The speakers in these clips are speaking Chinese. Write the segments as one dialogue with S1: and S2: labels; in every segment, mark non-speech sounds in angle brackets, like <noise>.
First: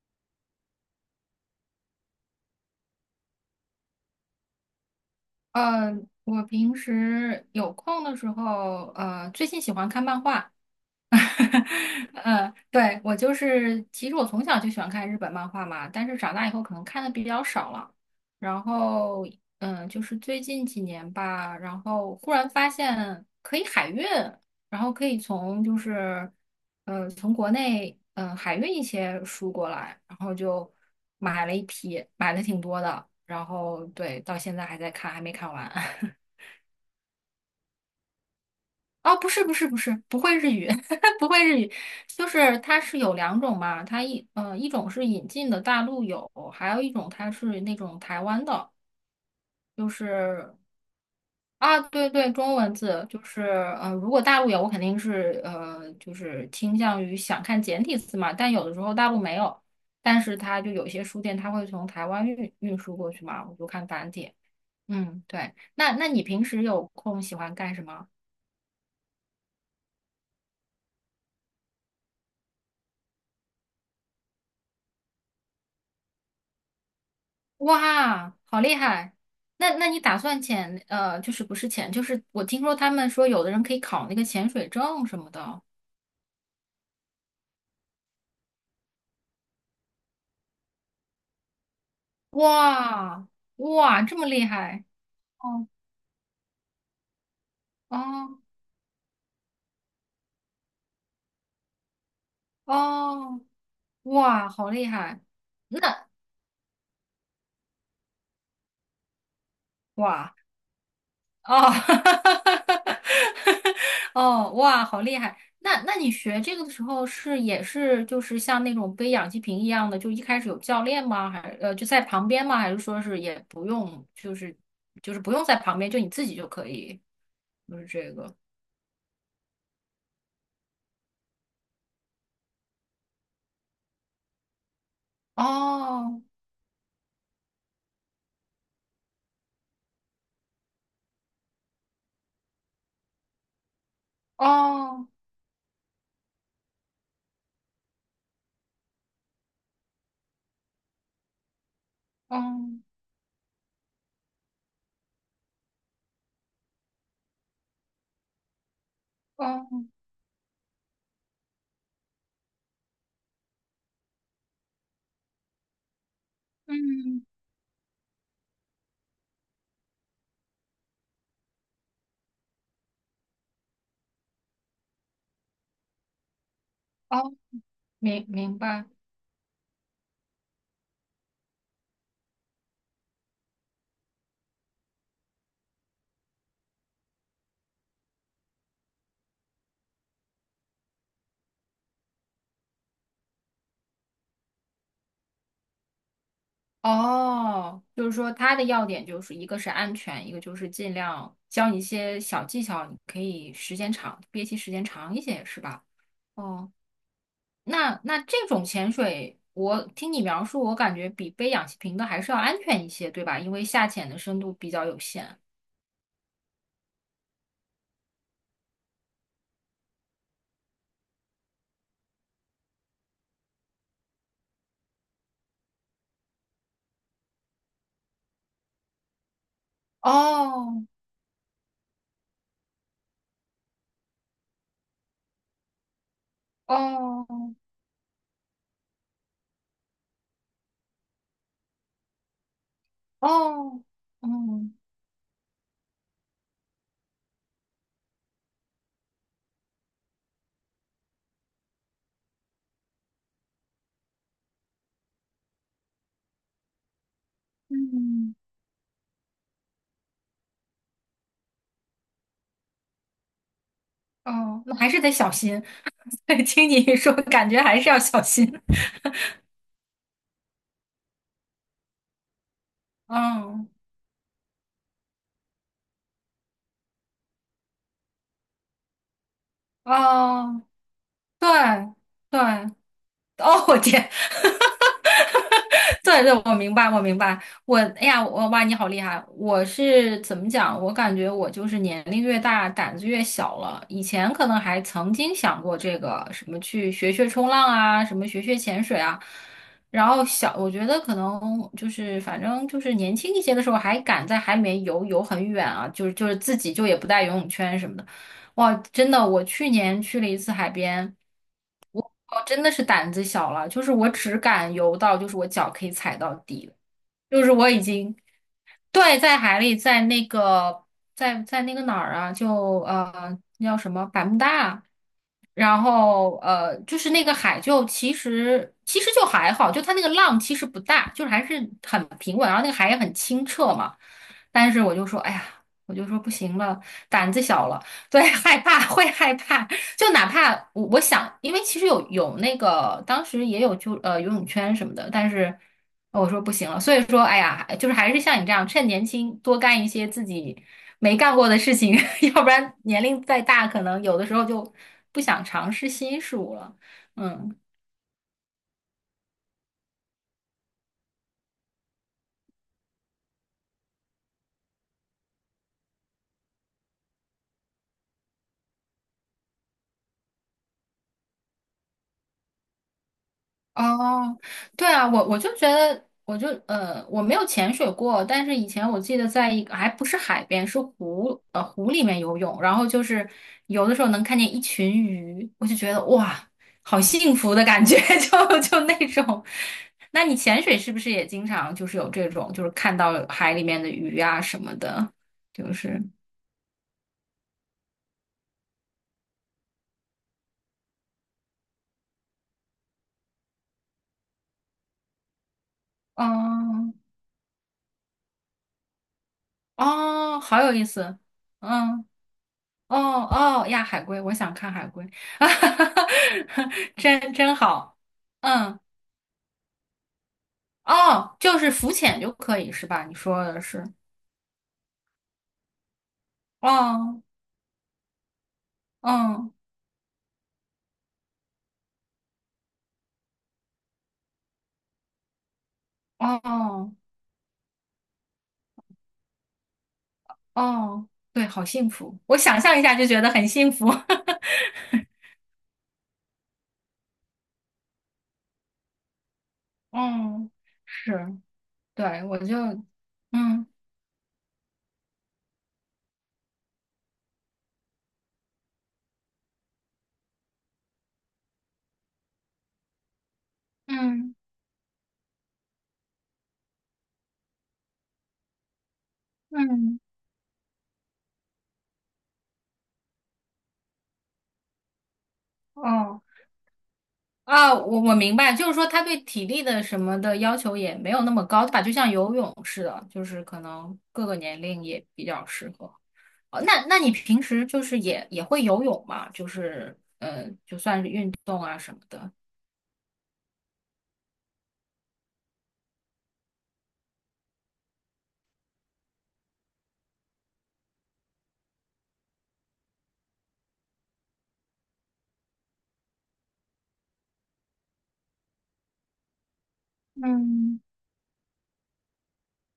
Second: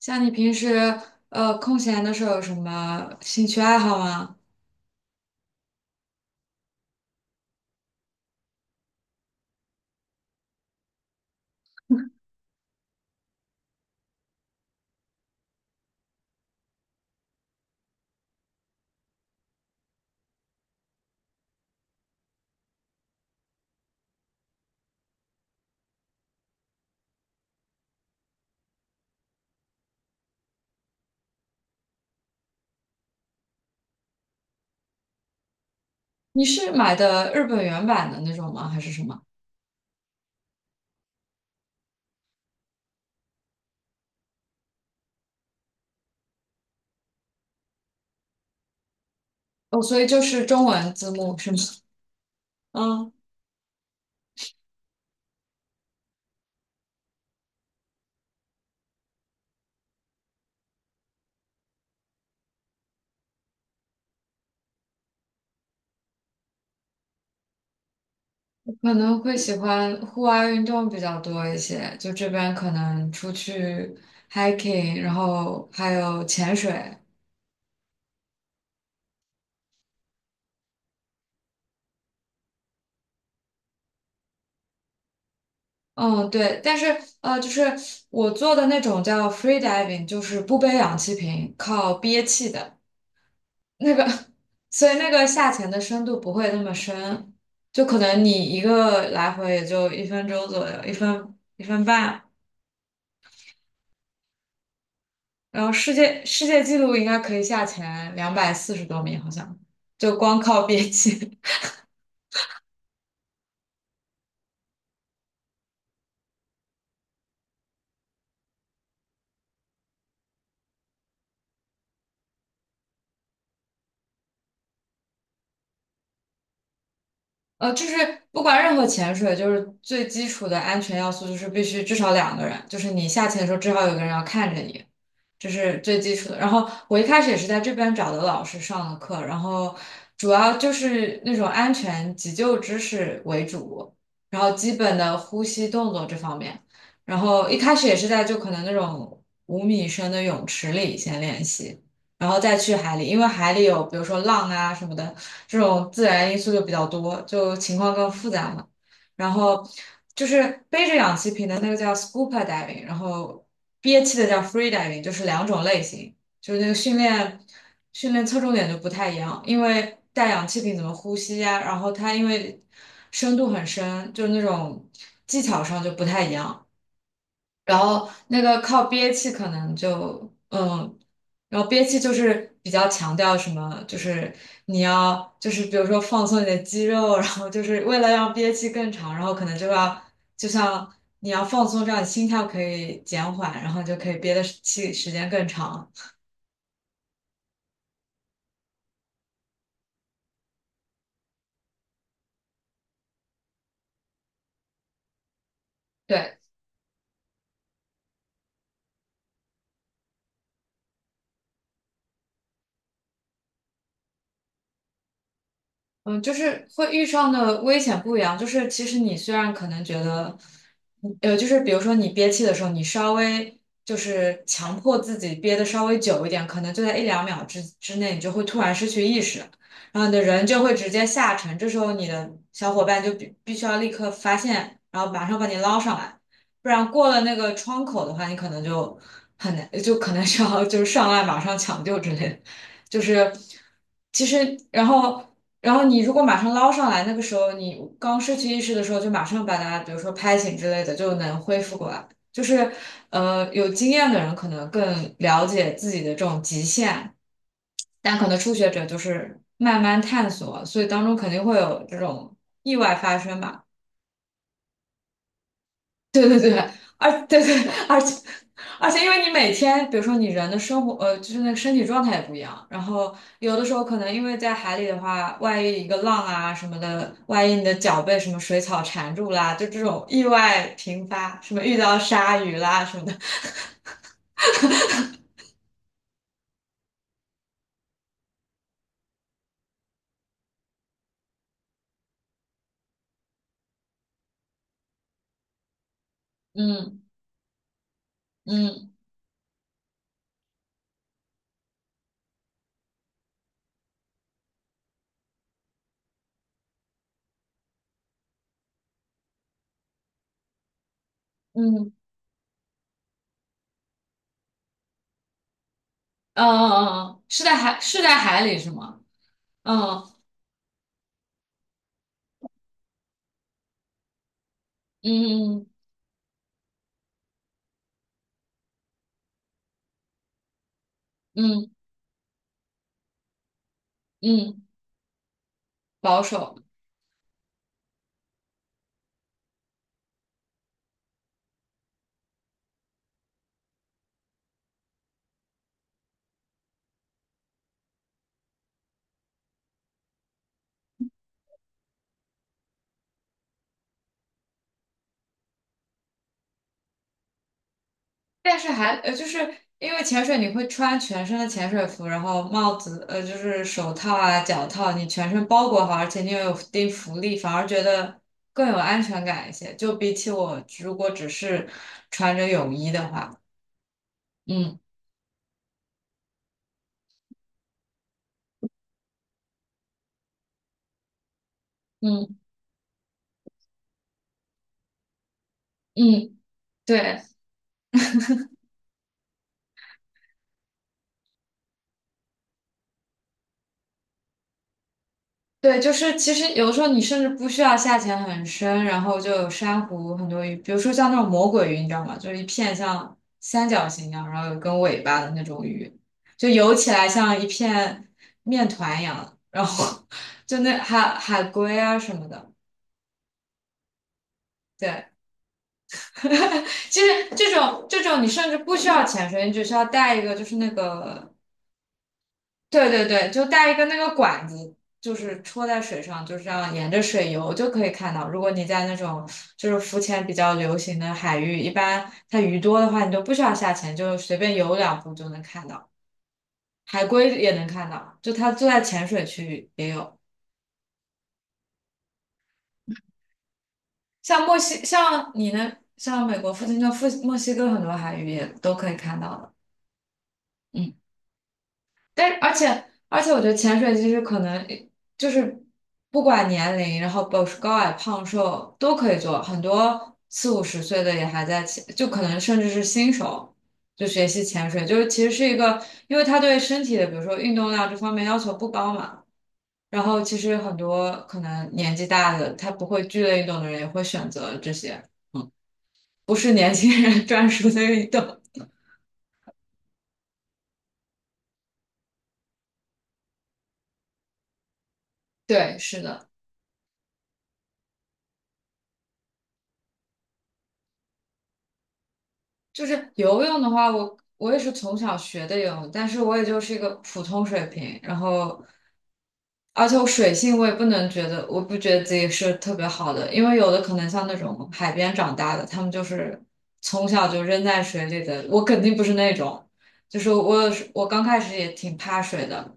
S1: 像你平时空闲的时候有什么兴趣爱好吗？
S2: 呃，我平时有空的时候，最近喜欢看漫画，<laughs> 嗯，对，我就是，其实我从小就喜欢看日本漫画嘛，但是长大以后可能看的比较少了。然后，就是最近几年吧，然后忽然发现可以海运，然后可以从就是，从国内海运一些书过来，然后就买了一批，买了挺多的，然后对，到现在还在看，还没看完。<laughs>
S1: 你是买的日本原版的那种吗？还是什
S2: 哦，
S1: 么？
S2: 不是不是不是，不会日语，<laughs> 不会日语，就是它是有两种嘛，它一种是引进的大陆有，还有一种它是那种台湾的，
S1: 哦，
S2: 就
S1: 所以就是
S2: 是
S1: 中文字幕是吗？
S2: 啊对对，中文字
S1: 嗯，
S2: 就是如果大陆有，我肯定是就是倾向于想看简体字嘛，但有的时候大陆没有，但是它就有些书店它会从台湾运输过去嘛，我就看繁体，嗯对，那你平时有空喜欢干什么？
S1: 我可能会喜欢户外运动比较多一些，就这边可能出去 hiking，然后还有潜水。
S2: 哇，好厉害！那你打算潜就是不是潜，就是我听说他们说有的人可以考那个潜水证什么的。
S1: 嗯，对，但是就是我做的那种叫 free diving，就是不背氧气瓶，靠憋气的。
S2: 哇
S1: 那
S2: 哇，
S1: 个，
S2: 这么
S1: <laughs>
S2: 厉害！
S1: 所以那个下
S2: 哦
S1: 潜的深度不会那么深，就可能你
S2: 哦
S1: 一个来回也就1分钟左右，一分一分半。
S2: 哦，哇，好厉害！
S1: 然后世
S2: 那
S1: 界世界纪录应该可以下潜240多米，好像就
S2: 哇。
S1: 光靠憋气。
S2: 哦，<laughs> 哦，哇，好厉害！那你学这个的时候是也是就是像那种背氧气瓶一样的，就一开始有教练吗？还就在旁边吗？还是说是也不用，就是不用在旁边，就你自己就可以？就
S1: 就
S2: 是
S1: 是
S2: 这个。
S1: 不管任何潜水，就是最基础的安全要素，就是必须至少2个人，就是你下潜的时候至少有个人要看着你，这是最基
S2: 哦
S1: 础的。然后我一开始也是在这边找的老师上的课，然后主要就是那种安全急救知识为主，然后基本
S2: 哦
S1: 的呼吸动作这方面，然后一开始也是在就可能那种5米深的泳池里先练习。然后再去
S2: 哦
S1: 海里，因为海里有比如说浪啊什么的，这种自然因素就比较多，就情况更复杂嘛。然后
S2: 哦，
S1: 就是背着氧气瓶的那个叫 scuba diving，然后憋气的叫 free diving，就是两种类型，就是那个训
S2: 嗯
S1: 练训练侧重点就不太一样，因为带氧气瓶怎么呼吸呀、然后它因为深度很深，就是那种技巧上就不太一样。
S2: 哦，
S1: 然后
S2: 明
S1: 那
S2: 明
S1: 个靠
S2: 白。
S1: 憋气可能就嗯，然后憋气就是比较强调什么，就是你要就是比如说放松你的肌肉，然后就是为了让憋气更长，然后可能就要就像你要放松，这样你心跳可以减缓，然后就可以憋的气时间更长。
S2: 哦，就是说它的要点就是一个是安全，一个就是尽量教你一些小技巧，你可以时间长，憋气时间长一些，是吧？
S1: 对，
S2: 哦，那这种潜水，我听你描述，我感觉比背氧气瓶的还是要安全一些，对吧？因为下潜的深度比较有限。
S1: 嗯，就是会遇上的危险不一样。就是其实你虽然可能觉得，嗯就是比如说你憋气的时候，你稍微就是强迫自己憋的稍微久一点，可能就在一两秒之内，你就会突然失去意识，然后你的人就会
S2: 哦
S1: 直接下沉。这时候你的小伙伴就必须要立刻发现，然后马上把你捞上来，不然过了
S2: 哦
S1: 那个窗口的话，你可能就很难，就可能需要就是上岸马上抢救之类的。就是
S2: 哦，
S1: 其实，
S2: 嗯
S1: 然后。然后你如果马上捞上来，那个时候你刚失去意识的时候，就马上把它，比如说拍醒之类的，就能恢复过来。就是，有经验的人可能更了解自己的这种极限，但可
S2: 嗯
S1: 能初学者就是慢慢探索，所以当中肯定会有这种意外发生吧。
S2: 哦，那还是得小心。
S1: <laughs>
S2: <laughs>
S1: 对对
S2: 对，
S1: 对，
S2: 听你说，
S1: 而对
S2: 感
S1: 对，
S2: 觉还是要
S1: 而
S2: 小
S1: 且
S2: 心。
S1: 而且，因为你每天，比如说你人的生活，就是那个身体状态也不一样。然后有的
S2: 嗯
S1: 时候可能因为在海里的话，万一一个浪啊什么的，万一你的脚被什么水草缠住啦，就这种意
S2: 哦。
S1: 外频发，
S2: 对
S1: 什么遇到鲨
S2: 对，
S1: 鱼啦什么的。
S2: 哦，我天，<laughs> 对对，我明白，我明白，我，哎呀，我哇，你好厉害！我是怎么讲？我感觉我就是年龄越大，胆子越小了。以前可能还曾经想过这个什么去
S1: 嗯
S2: 学学冲浪啊，什么学学潜
S1: 嗯
S2: 水啊。然后我觉得可能就是反正就是年轻一些的时候，还敢在海里面游游很远啊，就是自己就也不带游泳圈什么的。哇，真的，我去年去了一次海边。
S1: 嗯，
S2: 我真的是胆子小了，就是我只敢游到，就是我脚可以踩到
S1: 嗯
S2: 底了，
S1: 嗯嗯，嗯
S2: 就是我已
S1: 是
S2: 经，
S1: 在海里是吗？
S2: 对，在海里，在
S1: 嗯
S2: 那个，在那个哪儿啊，就那叫什么百慕大，
S1: 嗯
S2: 然后就是那个海就其实就还好，就它那个浪其实不大，就是还是
S1: 嗯
S2: 很平稳，然后那个海也很清澈嘛，
S1: 嗯嗯，
S2: 但是我就说，哎呀，我就说
S1: 保
S2: 不行
S1: 守。
S2: 了，胆子小了。对，害怕 <laughs> 会害怕，就哪怕我想，因为其实有那个当时也有就游泳圈什么的，但是我说不行了，所以说哎呀，就是还是像你这样，趁年轻多干一些自己没干过的事情，<laughs> 要不然年龄再大，可能有的时候就不想尝试新事物了。嗯。
S1: 但是还就是因为潜水你会穿全身的潜水服，然后帽子就是手套啊、脚套，你全身包裹好，而且你又有一定浮力，反而觉得更有安全感一些。就比起我如果只是穿着泳衣的话，
S2: 哦，
S1: 嗯
S2: 对啊，我就觉得，我就我没有潜水过，但是以前我记得在一个还不是海边，是湖里面
S1: 嗯
S2: 游泳，然后就是游的时候能看见一群鱼，我就觉得
S1: 嗯，
S2: 哇，好
S1: 对。
S2: 幸福的感觉，<laughs> 就那种。那你潜水是不是也经常就是有这种，就是看到海里面的鱼啊什么的，就
S1: 对，就
S2: 是
S1: 是其实有的时候你甚至不需要下潜很深，然后就有珊瑚很多鱼，比如说像那种魔鬼鱼，你知道吗？就是一片像三角形一样，然后有根尾巴的那种鱼，就游起
S2: 嗯
S1: 来像一片面团一样，然后
S2: 哦，
S1: <laughs> 就
S2: 好有
S1: 那
S2: 意
S1: 海
S2: 思，
S1: 海龟啊
S2: 嗯。
S1: 什么的。
S2: 哦哦呀，海龟，我想看海
S1: 对，
S2: 龟，
S1: <laughs>
S2: <laughs>
S1: 其实
S2: 真
S1: 这
S2: 真
S1: 种
S2: 好。
S1: 这种你甚至不
S2: 嗯，
S1: 需要潜水，你只需要带一个就是那个
S2: 哦，就是浮潜就可以是
S1: 对
S2: 吧？
S1: 对
S2: 你
S1: 对，
S2: 说
S1: 就
S2: 的
S1: 带一
S2: 是，
S1: 个那个管子，就是戳在水上，就这样沿着
S2: 哦，
S1: 水游就可以看到。如果你在那种
S2: 嗯，
S1: 就是浮潜比较流行的海域，一般它鱼多的话，你就不需要下潜，就随便游两步就能看到。
S2: 哦
S1: 海龟也能看到，就它就在浅水区域也有。
S2: 哦，对，好幸福，我想象一下就觉得很幸福。<laughs>
S1: 像墨西，像你呢，像美国附近的墨西哥很多海域也都可以看到的。
S2: 嗯，
S1: 嗯。
S2: 是，对，我
S1: 而
S2: 就，
S1: 且而且，我觉得
S2: 嗯
S1: 潜水其实可能就是不管年龄，然后保持高矮胖瘦都可以做，很多四五十岁的也还在潜，就可能甚至是新手就学
S2: 嗯
S1: 习潜水，就是其实是一个，因为它对身体的，比如说运动量这方面要求不高嘛。
S2: 嗯，
S1: 然后其实很多可能年纪大的，他不会剧烈运动的人也会选择这些，
S2: 哦。
S1: 不是年轻人 <laughs> 专属
S2: 啊，
S1: 的
S2: 我
S1: 运
S2: 我明
S1: 动。
S2: 白，就是说他对体力的什么的要求也没有那么高，对吧？就像游泳似的，就是可能各个年龄也比较
S1: <laughs>
S2: 适
S1: 对，
S2: 合。
S1: 是的。
S2: 哦，那你平时就是也会游泳嘛？就是就算是运动啊什么的。
S1: 就是游泳的话，我也是从小学的游泳，但是我也就是一个普通水平。然后，而且我水性我也不能觉得，我不觉得自己是特别好的，因为有的可能像那种海边长大的，他们就是从小就扔在水里的，我肯定不是那种。就是我有
S2: 嗯
S1: 时我刚开始也挺怕水的，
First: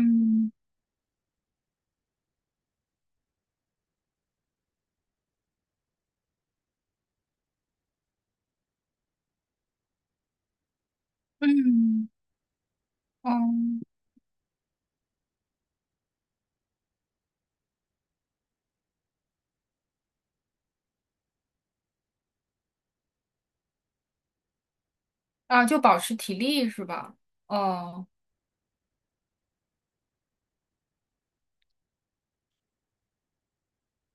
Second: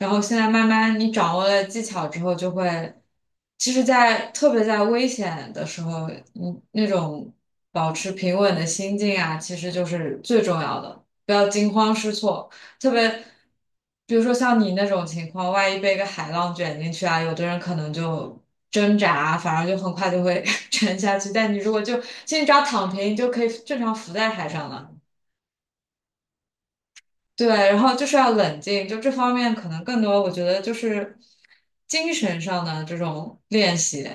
S1: 然后现在慢慢你掌握了技巧之后，就会，其实在，特别在危险的时候，你那种保持平稳的心境啊，其实就是最重要的，不要惊慌
S2: 嗯
S1: 失措。特别，
S2: 嗯，
S1: 比如说像你那种情况，万一被一个海浪卷进去啊，有的人可能就挣扎，反而就很快就会 <laughs> 沉下去。但你如果就，其实你只要躺平，你就可以正常浮在海上了。
S2: 啊，就保持体力是吧？
S1: 对，然后就
S2: 哦。
S1: 是要冷静，就这方面可能更多，我觉得就是精神上的这种练习。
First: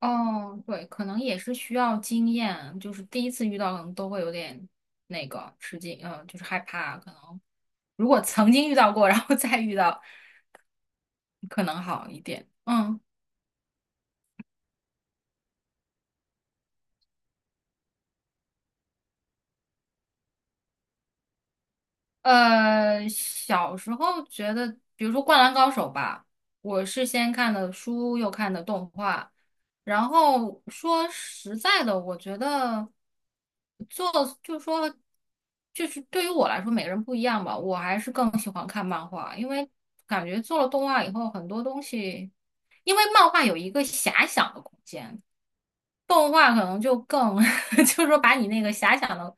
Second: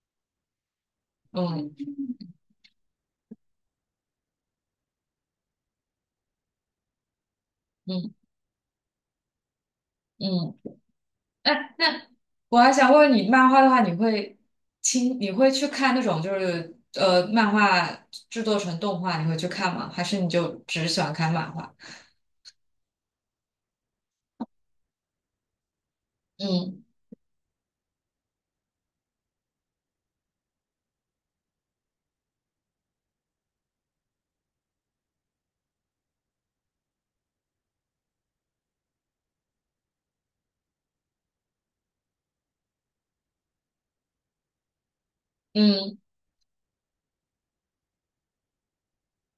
S2: 哦，对，可能也是需
S1: 嗯
S2: 要经验，就是第一次遇到可能都会有点那个吃惊，就是害怕。可能如
S1: 嗯
S2: 果曾经遇到过，<laughs> 然后再遇到，
S1: 嗯，
S2: 可
S1: 哎，
S2: 能
S1: 那
S2: 好一点。
S1: 我还想问
S2: 嗯。
S1: 问你，漫画的话，你会你会去看那种就是漫画制作成动画，你会去看吗？还是你就只喜欢看漫画？
S2: 小时候觉得，比如说《灌篮高手》吧，
S1: 嗯
S2: 我是先看的书，又看的动画。然后说实在的，我觉得做就是说，就是对于我来说，每个人不一样吧。我还是更喜欢看漫画，因为感觉做了动画以后，很多东西，因为漫画有一个遐想的空间。
S1: 嗯
S2: 动画可能就更，<laughs> 就是说把你那个遐想的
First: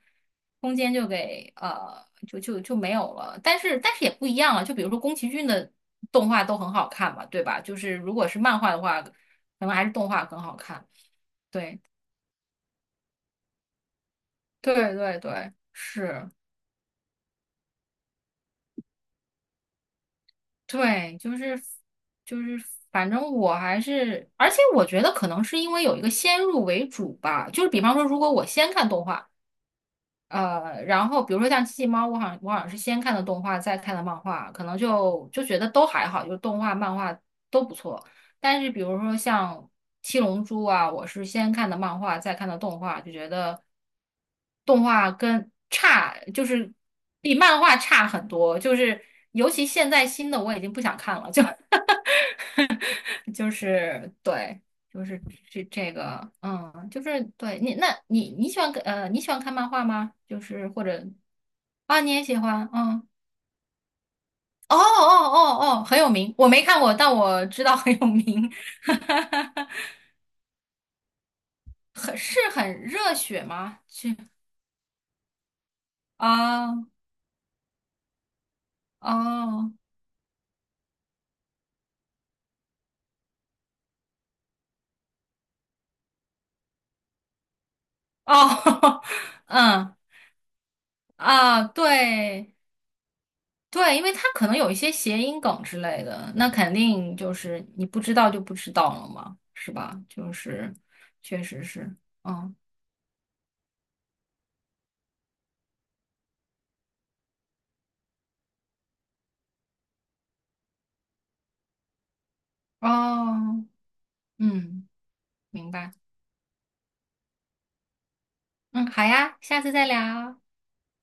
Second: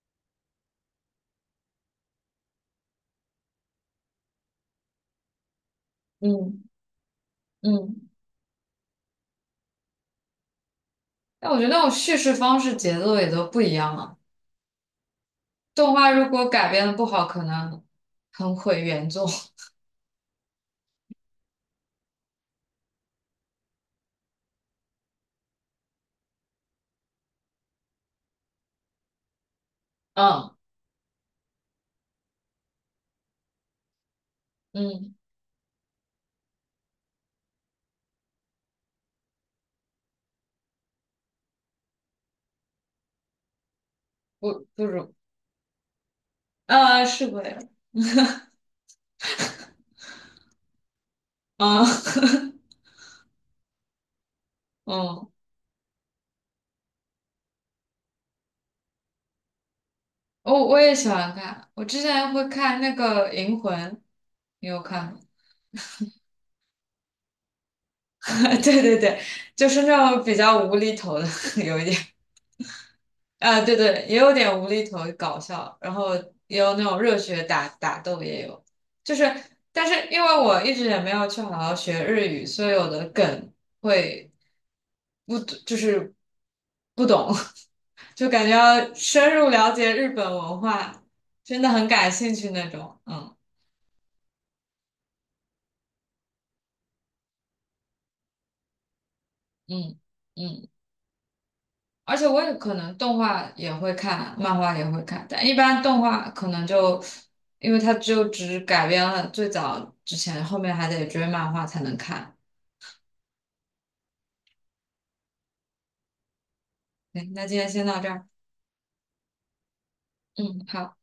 S2: 空间就给就没有了。但是也不一样了，就比如说宫崎骏的动画都
S1: 嗯
S2: 很好看嘛，对吧？就是
S1: 嗯。
S2: 如果是漫画的话，可能还是动画更好看。
S1: 那我觉得
S2: 对
S1: 那种叙事方式、节奏也都不一样啊。
S2: 对对对，
S1: 动画如
S2: 是，
S1: 果改编的不好，可能很毁原作。<laughs>
S2: 对，就是，反正我还是，而且我觉得可能是因为有一个先入为主吧，就是比方说，如果我先看动画。
S1: 嗯
S2: 然后比如说像《机器猫》，我好像是先看的动画，再看的漫画，可能
S1: 嗯。
S2: 就觉得都还好，就是动画、漫画都不错。但是比如说像《七龙珠》啊，我是先看的漫画，再看的动画，就觉得动
S1: 不
S2: 画
S1: 如，
S2: 跟差，就是
S1: 啊，是
S2: 比
S1: 鬼
S2: 漫画差很多。就是尤其现在新的，我已经不想看了，就
S1: 啊，<laughs> 嗯
S2: <laughs> <laughs> 就是对，就是
S1: 嗯，
S2: 这个，嗯，就是对你，那你喜欢看你喜欢看漫画吗？就
S1: 我
S2: 是
S1: 我
S2: 或
S1: 也
S2: 者
S1: 喜欢看，我
S2: 啊，
S1: 之
S2: 你也
S1: 前
S2: 喜
S1: 会
S2: 欢，
S1: 看那
S2: 嗯，
S1: 个《银魂》，你
S2: 哦哦
S1: 有看吗
S2: 哦哦，很有名，我没看过，但我知道很有名，
S1: <laughs> 对对对，就是
S2: <laughs>
S1: 那种比较无厘头的，<laughs> 有一点，
S2: 很是很热血
S1: 啊、对
S2: 吗？
S1: 对，也
S2: 去
S1: 有点无厘头搞笑，然后也
S2: 啊
S1: 有那
S2: 哦
S1: 种热血打斗也有，就是，
S2: 哦，
S1: 但是因为我一直也没有去好好学日语，所以有的梗会不就是不懂，<laughs>
S2: <laughs>
S1: 就感觉要
S2: 哦
S1: 深入了
S2: 嗯
S1: 解日本文化，真
S2: 啊，
S1: 的很感兴趣
S2: 对
S1: 那种。嗯
S2: 对，因为它可能有一些谐音梗之类的，那肯定就是你不知道就不知道了嘛，是
S1: 嗯
S2: 吧？就
S1: 嗯，
S2: 是，确实是，
S1: 而且我也
S2: 嗯，
S1: 可能动画也会看，漫画也会看，但一般动画可能就因为它就只改编了最早之前，后面还得追漫画才能看。
S2: 哦，嗯，明白，
S1: 对，那今天先到这儿。
S2: 嗯，好呀，下次再聊。
S1: 嗯，好。